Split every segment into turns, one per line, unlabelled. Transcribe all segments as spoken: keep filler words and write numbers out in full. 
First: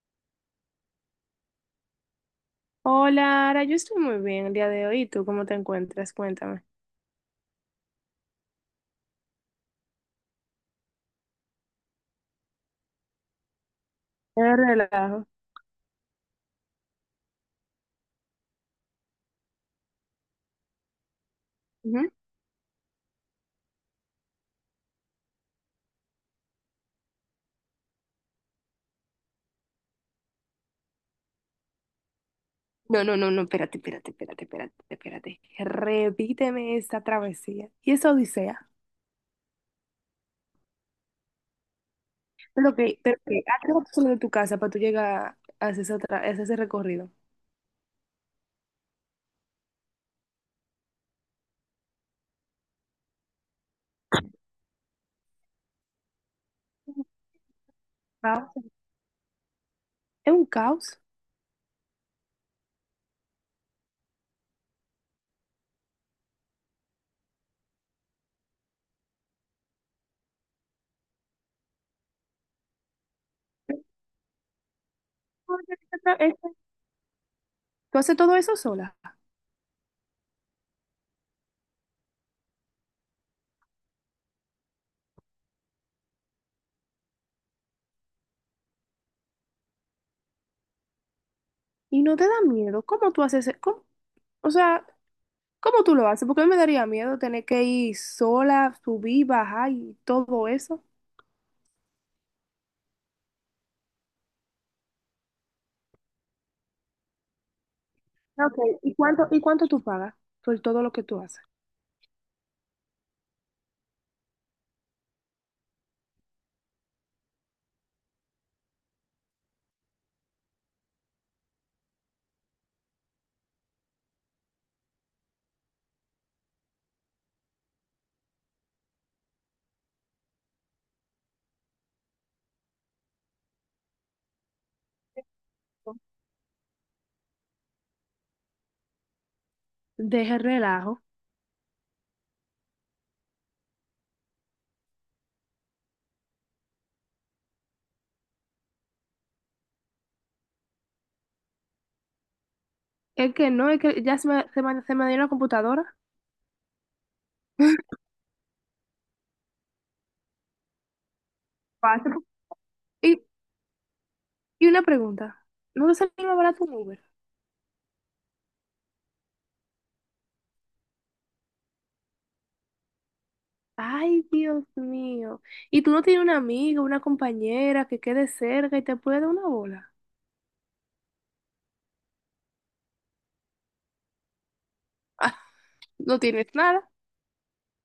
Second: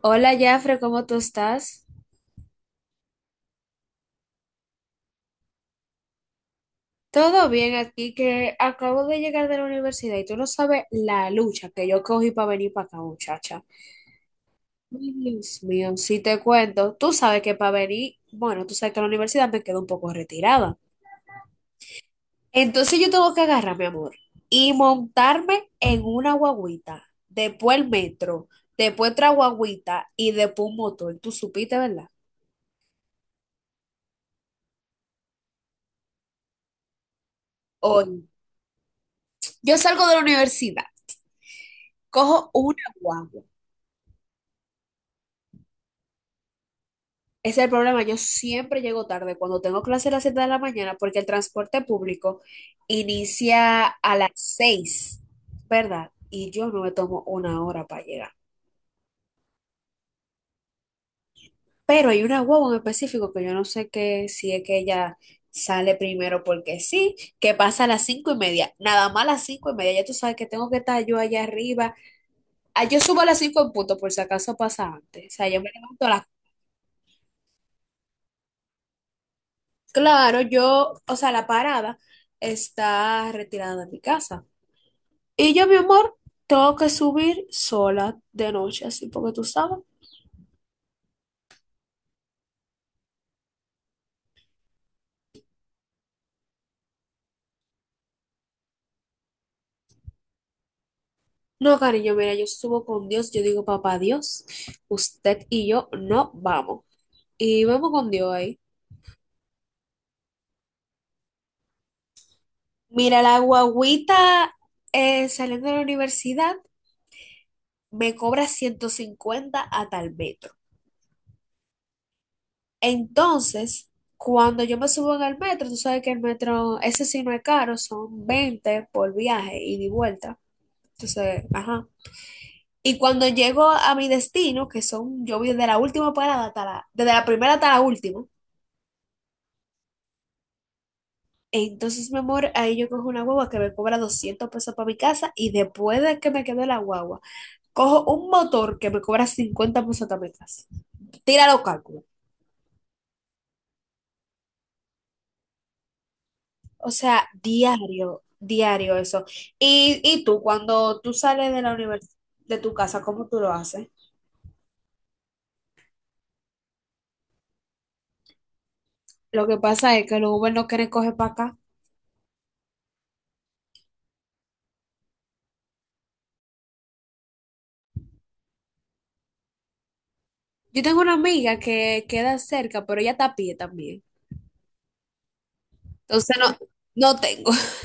Hola, Jafre, ¿cómo tú estás?
Hola, Ara, yo estoy muy bien el día de hoy. ¿Y tú cómo te encuentras? Cuéntame.
Todo bien aquí, que acabo de llegar de la universidad y tú no sabes la lucha que yo cogí para venir para acá, muchacha.
Qué
Ay,
relajo.
Dios mío, si te cuento, tú sabes que para venir, bueno, tú sabes que la universidad me queda un poco retirada.
Ujú.
Entonces yo tengo que agarrar, mi amor, y montarme en una guagüita, después el metro, después otra guagüita y después un motor. Tú supiste, ¿verdad?
No, no, no, no, espérate, espérate, espérate, espérate, espérate. Repíteme esta travesía y esa
Hoy,
odisea.
yo salgo de la universidad, cojo
Pero
una
que, pero que,
guagua.
¿a qué hora tú sales de tu casa para tú llegar a hacer esa tra- a hacer ese recorrido?
Ese es el problema. Yo siempre llego tarde cuando tengo clase a las siete de la mañana porque el transporte público inicia a las seis, ¿verdad? Y yo no me
Un
tomo una hora para llegar.
Caos. Es un caos.
Pero hay una guagua en específico que yo no sé qué, si es que ella sale primero porque sí, que pasa a las cinco y media. Nada más a las cinco y media. Ya tú sabes que tengo que estar yo allá arriba. Ah, yo subo a las cinco en punto por si acaso pasa antes. O sea, yo me levanto a las...
Tú haces todo eso sola
Claro, yo, o sea, la parada está retirada de mi casa. Y yo, mi amor, tengo que subir sola de noche, así porque tú sabes.
y no te da miedo. ¿Cómo tú haces? e- cómo- O sea, ¿cómo tú lo haces? Porque a mí me daría miedo tener que ir sola, subir, bajar y todo eso.
No, cariño, mira, yo subo con Dios, yo digo, papá Dios, usted y yo no vamos. Y vamos con Dios
Ok,
ahí.
¿y cuánto, y cuánto tú pagas por todo lo que tú haces?
Mira, la guagüita eh, saliendo de la universidad me cobra ciento cincuenta a tal metro. Entonces, cuando yo me subo en el metro, tú sabes que el metro, ese sí no es caro, son veinte por viaje ida y de vuelta. Entonces, ajá. Y cuando llego a mi destino, que son, yo voy desde la última parada hasta la, desde la primera hasta la última,
Deje el relajo.
entonces, mi amor, ahí yo cojo una guagua que me cobra doscientos pesos para mi casa y después de que me quede la guagua, cojo un motor que me cobra cincuenta pesos para mi casa. Tira los cálculos.
Es que no, es que ya se me, se me, se me dio la computadora.
O sea, diario, diario eso. Y, y tú, cuando tú sales de la universidad,
Cuatro.
de tu casa,
Y,
¿cómo tú lo haces?
y una pregunta, ¿no te salió más barato un Uber?
Lo que pasa es que los Uber no quieren coger para acá.
Ay, Dios mío. ¿Y tú no tienes una amiga, una compañera que quede cerca y te puede dar una bola?
Yo tengo una amiga que queda cerca, pero ella está a pie también.
Ah, no
Entonces
tienes
no,
nada.
no tengo.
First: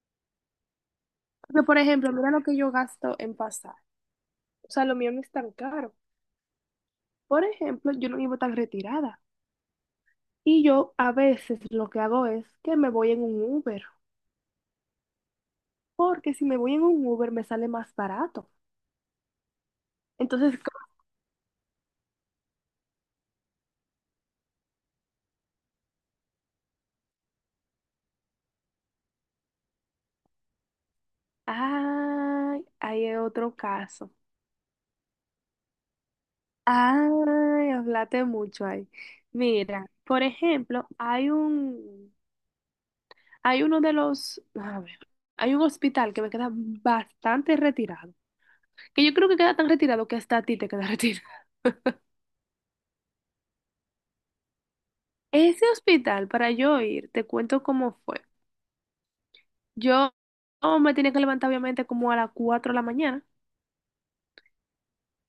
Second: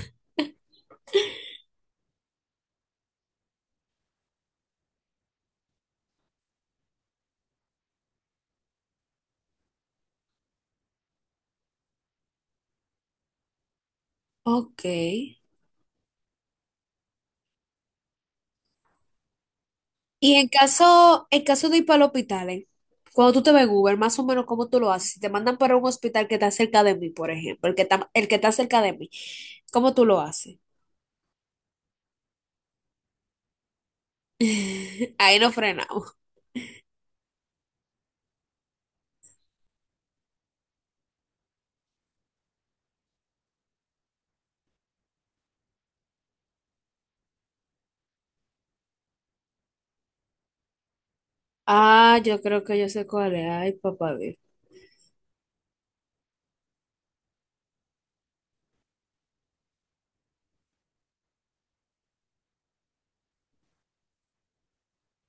Pero, por ejemplo, mira lo que yo gasto en pasar. O sea, lo mío no es tan caro. Por ejemplo, yo no vivo tan retirada. Y yo a veces lo que hago es que me voy en un Uber.
Ok. Y
Porque si me voy en un Uber me sale más barato.
en
Entonces, co-
caso, en caso de ir para el hospital, ¿eh? Cuando tú te ves en Uber, más o menos cómo tú lo haces. Si te mandan para un hospital que está cerca de mí, por ejemplo, el que está, el que está cerca de mí, ¿cómo tú lo haces?
ay, ahí hay otro caso.
Ahí no frenamos.
Ay, hablaste mucho ahí. Mira, por ejemplo, hay un, hay uno de los, a ver, hay un hospital que me queda bastante retirado, que yo creo que queda tan retirado que hasta a ti te queda retirado.
Ah, yo creo que yo sé cuál es. Ay, papá Dios.
Ese hospital, para yo ir, te cuento cómo fue. Yo me tenía que levantar obviamente como a las cuatro de la mañana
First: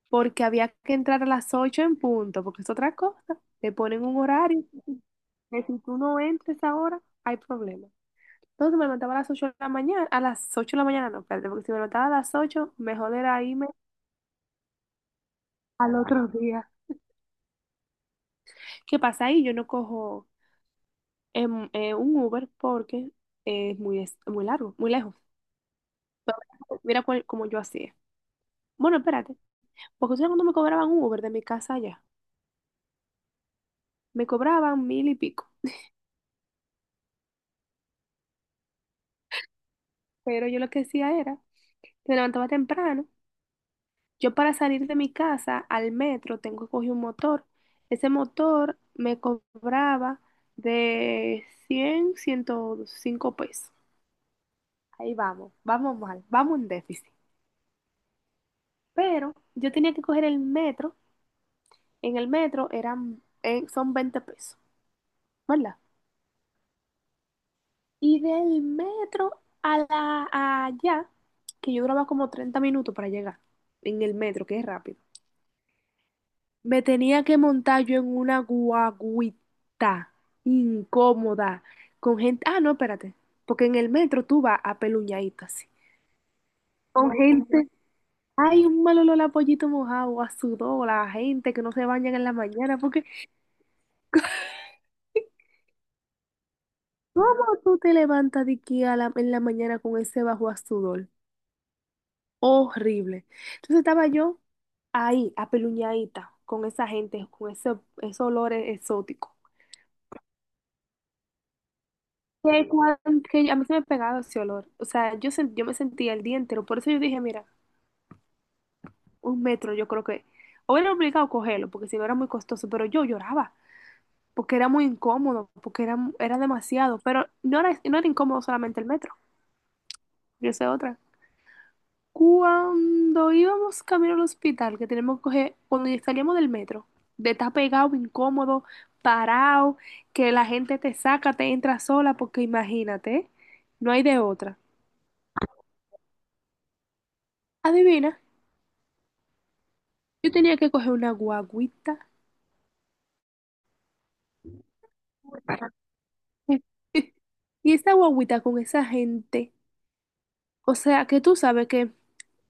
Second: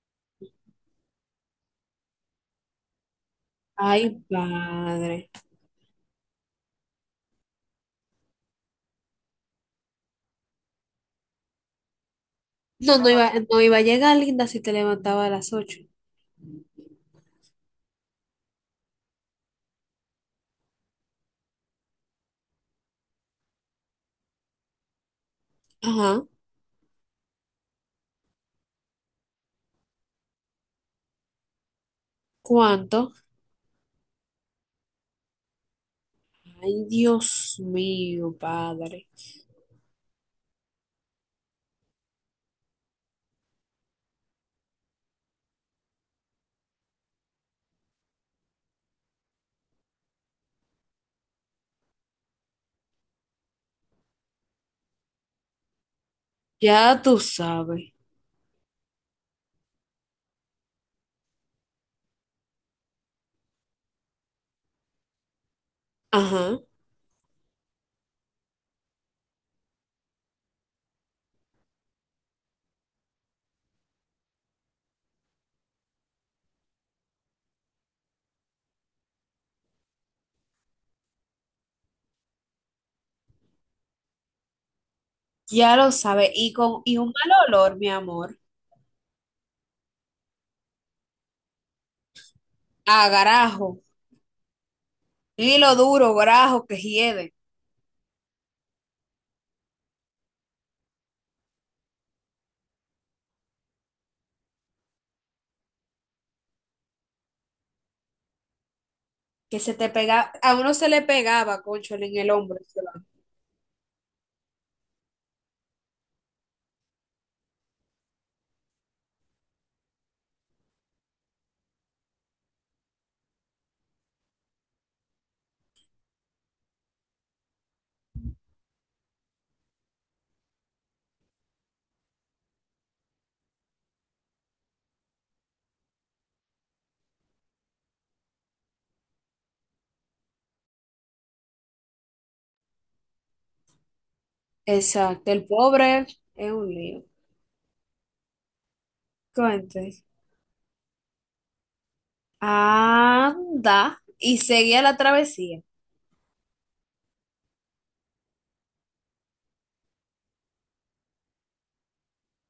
porque había que entrar a las ocho en punto, porque es otra cosa. Te ponen un
Ay,
horario,
padre.
que si tú no entres ahora, hay problema. Entonces me levantaba a las ocho de la mañana, a las ocho de la mañana no, espérate, porque si me levantaba a las ocho
No, no
mejor
iba,
era
no
irme
iba a llegar, linda, si te levantaba a las ocho.
al otro día. ¿Qué pasa ahí? Yo no cojo em, eh, un Uber porque es muy, es- muy largo, muy lejos.
Ajá.
Pero mira cuál- cómo yo hacía. Bueno, espérate, porque ustedes cuando me cobraban un Uber de mi casa allá,
¿Cuánto?
me cobraban mil y pico.
Ay, Dios mío, padre.
Pero yo lo que hacía era, me levantaba temprano. Yo para salir de mi casa al metro tengo que coger un motor. Ese motor me cobraba de cien, ciento cinco pesos. Ahí vamos, vamos mal, vamos en
Ya
déficit.
tú sabes.
Pero yo tenía que coger el metro. En el metro eran, eh, son veinte pesos, ¿verdad?
Ajá.
Y del metro a la, a allá, que yo duraba como treinta minutos para llegar en el metro, que es rápido. Me tenía que montar yo en una guaguita incómoda con gente. Ah, no, espérate. Porque en el metro tú vas apeluñadito así.
Ya lo sabe. Y con y un
Con
mal
gente.
olor, mi amor,
Hay un mal olor a pollito mojado, a sudor, a gente que no se bañan en la mañana. Porque,
a garajo. Hilo duro, grajo que hiede.
¿cómo tú te levantas de aquí a la- en la mañana con ese bajo a sudor? Horrible. Entonces estaba yo ahí, apeluñadita, con esa gente, con ese, esos olores exóticos.
Que se te pega, a uno se le pegaba, concho, en el hombro.
que,
Se va.
cuan- que a mí se me pegaba ese olor. O sea, yo, sen- yo me sentía el día entero. Por eso yo dije, mira, un metro yo creo que... O era obligado a cogerlo, porque si no era muy costoso, pero yo lloraba, porque era muy incómodo, porque era, era demasiado. Pero no era, no era incómodo solamente el metro, yo sé otra. Cuando íbamos camino al hospital, que tenemos que coger, cuando salíamos del metro, de estar pegado, incómodo, parado, que la gente te saca, te entra sola, porque imagínate, no hay de otra.
Exacto. El pobre es un lío.
Adivina.
Cuente.
Yo tenía que coger una guaguita.
Anda. Y seguía la travesía.
Y esa guaguita con esa gente, o sea, que tú sabes que,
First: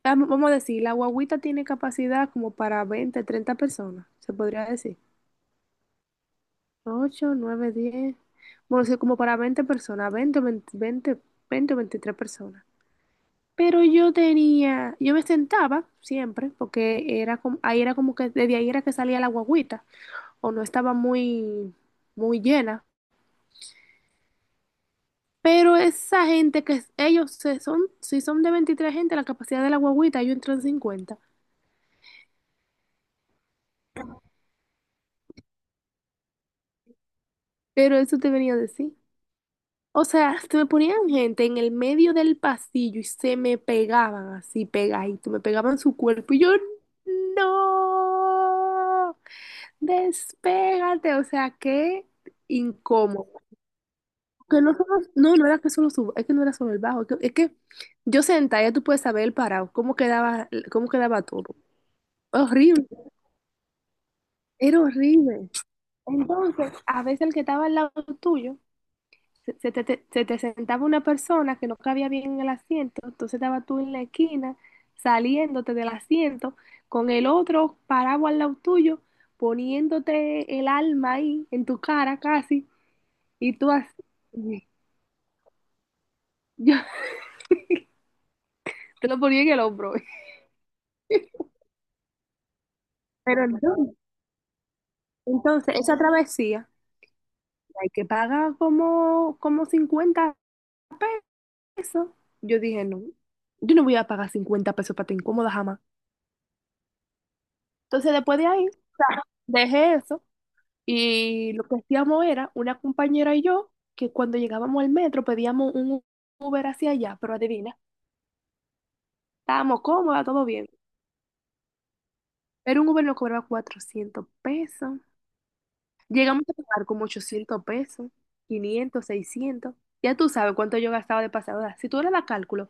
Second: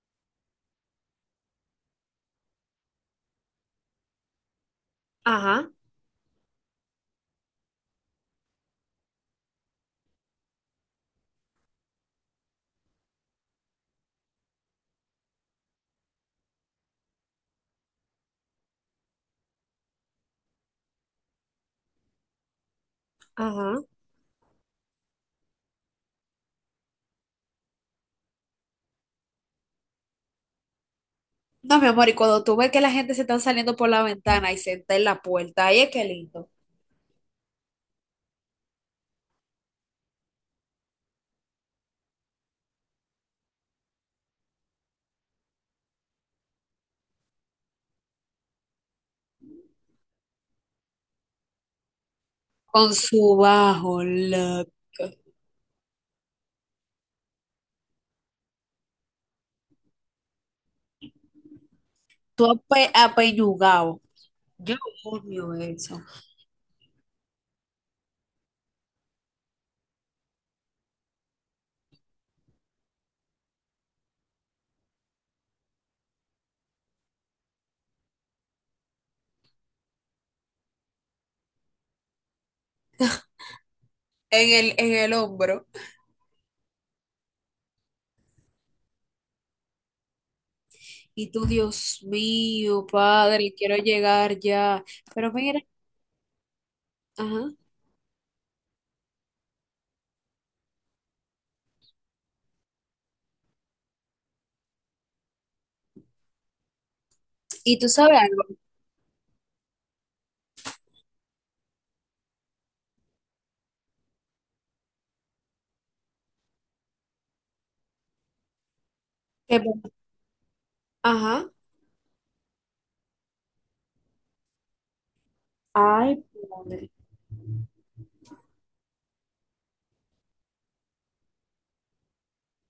ah, vamos a decir, la guaguita tiene capacidad como para veinte treinta personas, se podría decir.
Ajá,
Ocho nueve diez, bueno, sí, como para veinte personas, veinte veinte veinte 20 o veintitrés personas. Pero yo tenía, yo me sentaba siempre, porque era como, ahí era como que, desde ahí era que salía la guaguita o no estaba muy, muy llena.
ajá.
Pero esa gente que es- ellos se son, si son de veintitrés gente, la capacidad de la guagüita, yo entro en cincuenta.
No, mi amor, y cuando tú ves que la gente se está saliendo por la ventana y se está en la puerta, ahí es que lindo.
Pero eso te venía a decir. O sea, se me ponían gente en el medio del pasillo y se me pegaban así, pegadito, me pegaban su cuerpo y yo, no, despégate, o sea, qué
Con
incómodo.
su bajo,
Que
la,
no, solo- no, no era que solo subo, es que no era solo el bajo, es que, es que yo sentada, ya tú puedes saber el parado, cómo quedaba, cómo quedaba todo.
tú
Horrible,
ape, apeñugado. Yo
era horrible.
odio eso.
Entonces, a veces el que estaba al lado tuyo, se, se te, te- se te sentaba una persona que no cabía bien en el asiento, entonces estaba tú en la esquina, saliéndote del asiento, con el otro parado al lado tuyo, poniéndote el alma ahí, en tu cara casi, y tú así,
en el, en el hombro.
yo te lo ponía en el hombro.
Y tú, Dios mío,
Pero
padre, quiero
entonces,
llegar ya. Pero mira,
entonces, esa travesía,
ajá.
hay que pagar como, como cincuenta pesos. Yo dije, no, yo no voy a pagar cincuenta pesos para te incómoda jamás.
Y tú
Entonces,
sabes
después de
algo,
ahí, dejé eso y lo que hacíamos era una compañera y yo que cuando llegábamos al metro pedíamos un Uber hacia allá, pero adivina, estábamos
que-
cómodas, todo bien.
ajá.
Pero un Uber nos cobraba cuatrocientos pesos.
Ay,
Llegamos a pagar
padre.
como ochocientos pesos, quinientos seiscientos. Ya tú sabes cuánto yo gastaba de pasada. Si tú eras la cálculo,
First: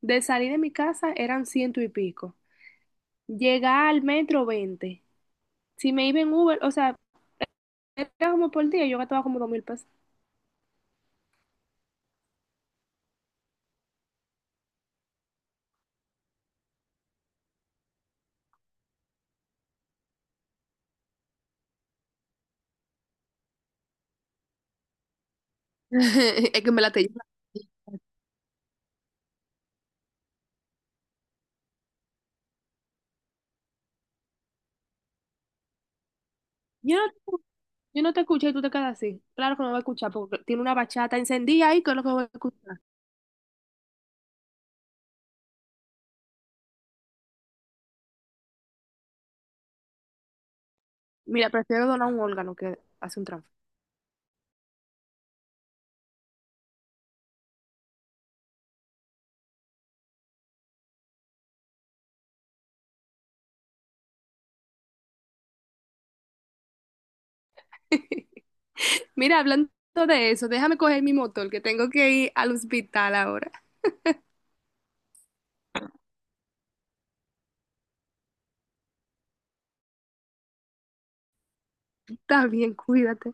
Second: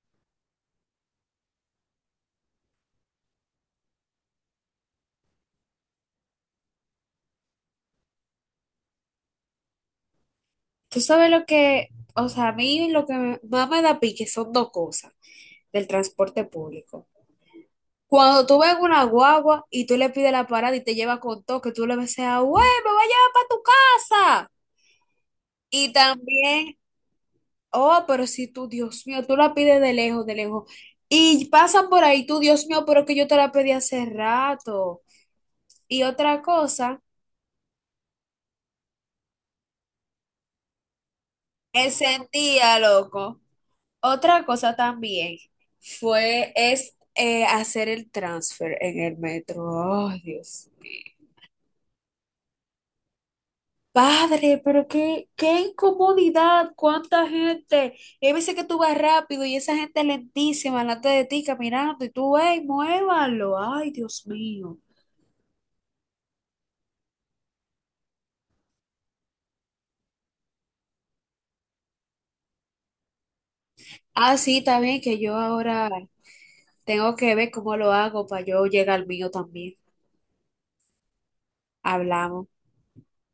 de salir de mi casa eran ciento y pico. Llegar al metro, veinte. Si me iba en Uber, o sea, era como por día, yo gastaba como dos mil pesos.
Tú sabes lo que, o sea, a mí lo que me- más me da pique son dos cosas del transporte público. Cuando tú ves una guagua y tú le pides la parada y te lleva con todo, que tú le ves a, güey, me voy a llevar para tu casa. Y
Es que
también
me la te.
oh, pero si tú, Dios mío, tú la pides de lejos, de lejos. Y pasan por ahí, tú, Dios mío, pero que yo te la pedí hace rato. Y otra
Yo
cosa,
no, te- yo no te escuché y tú te quedas así. Claro que no voy a escuchar porque tiene una bachata encendida ahí, que es lo
ese
que voy a
día,
escuchar.
loco. Otra cosa también fue, es eh, hacer el transfer en el metro. Ay, Dios.
Mira, prefiero donar un órgano que hacer un trance.
Padre, pero qué, qué incomodidad, cuánta gente. Y hay veces que tú vas rápido y esa gente lentísima delante de ti caminando y tú, ey, muévalo. Ay, Dios mío.
Mira, hablando de eso, déjame coger mi motor, que tengo que ir al hospital ahora.
Ah, sí, también que yo ahora tengo que ver cómo lo hago para yo llegar al mío también. Hablamos.
Está bien, cuídate.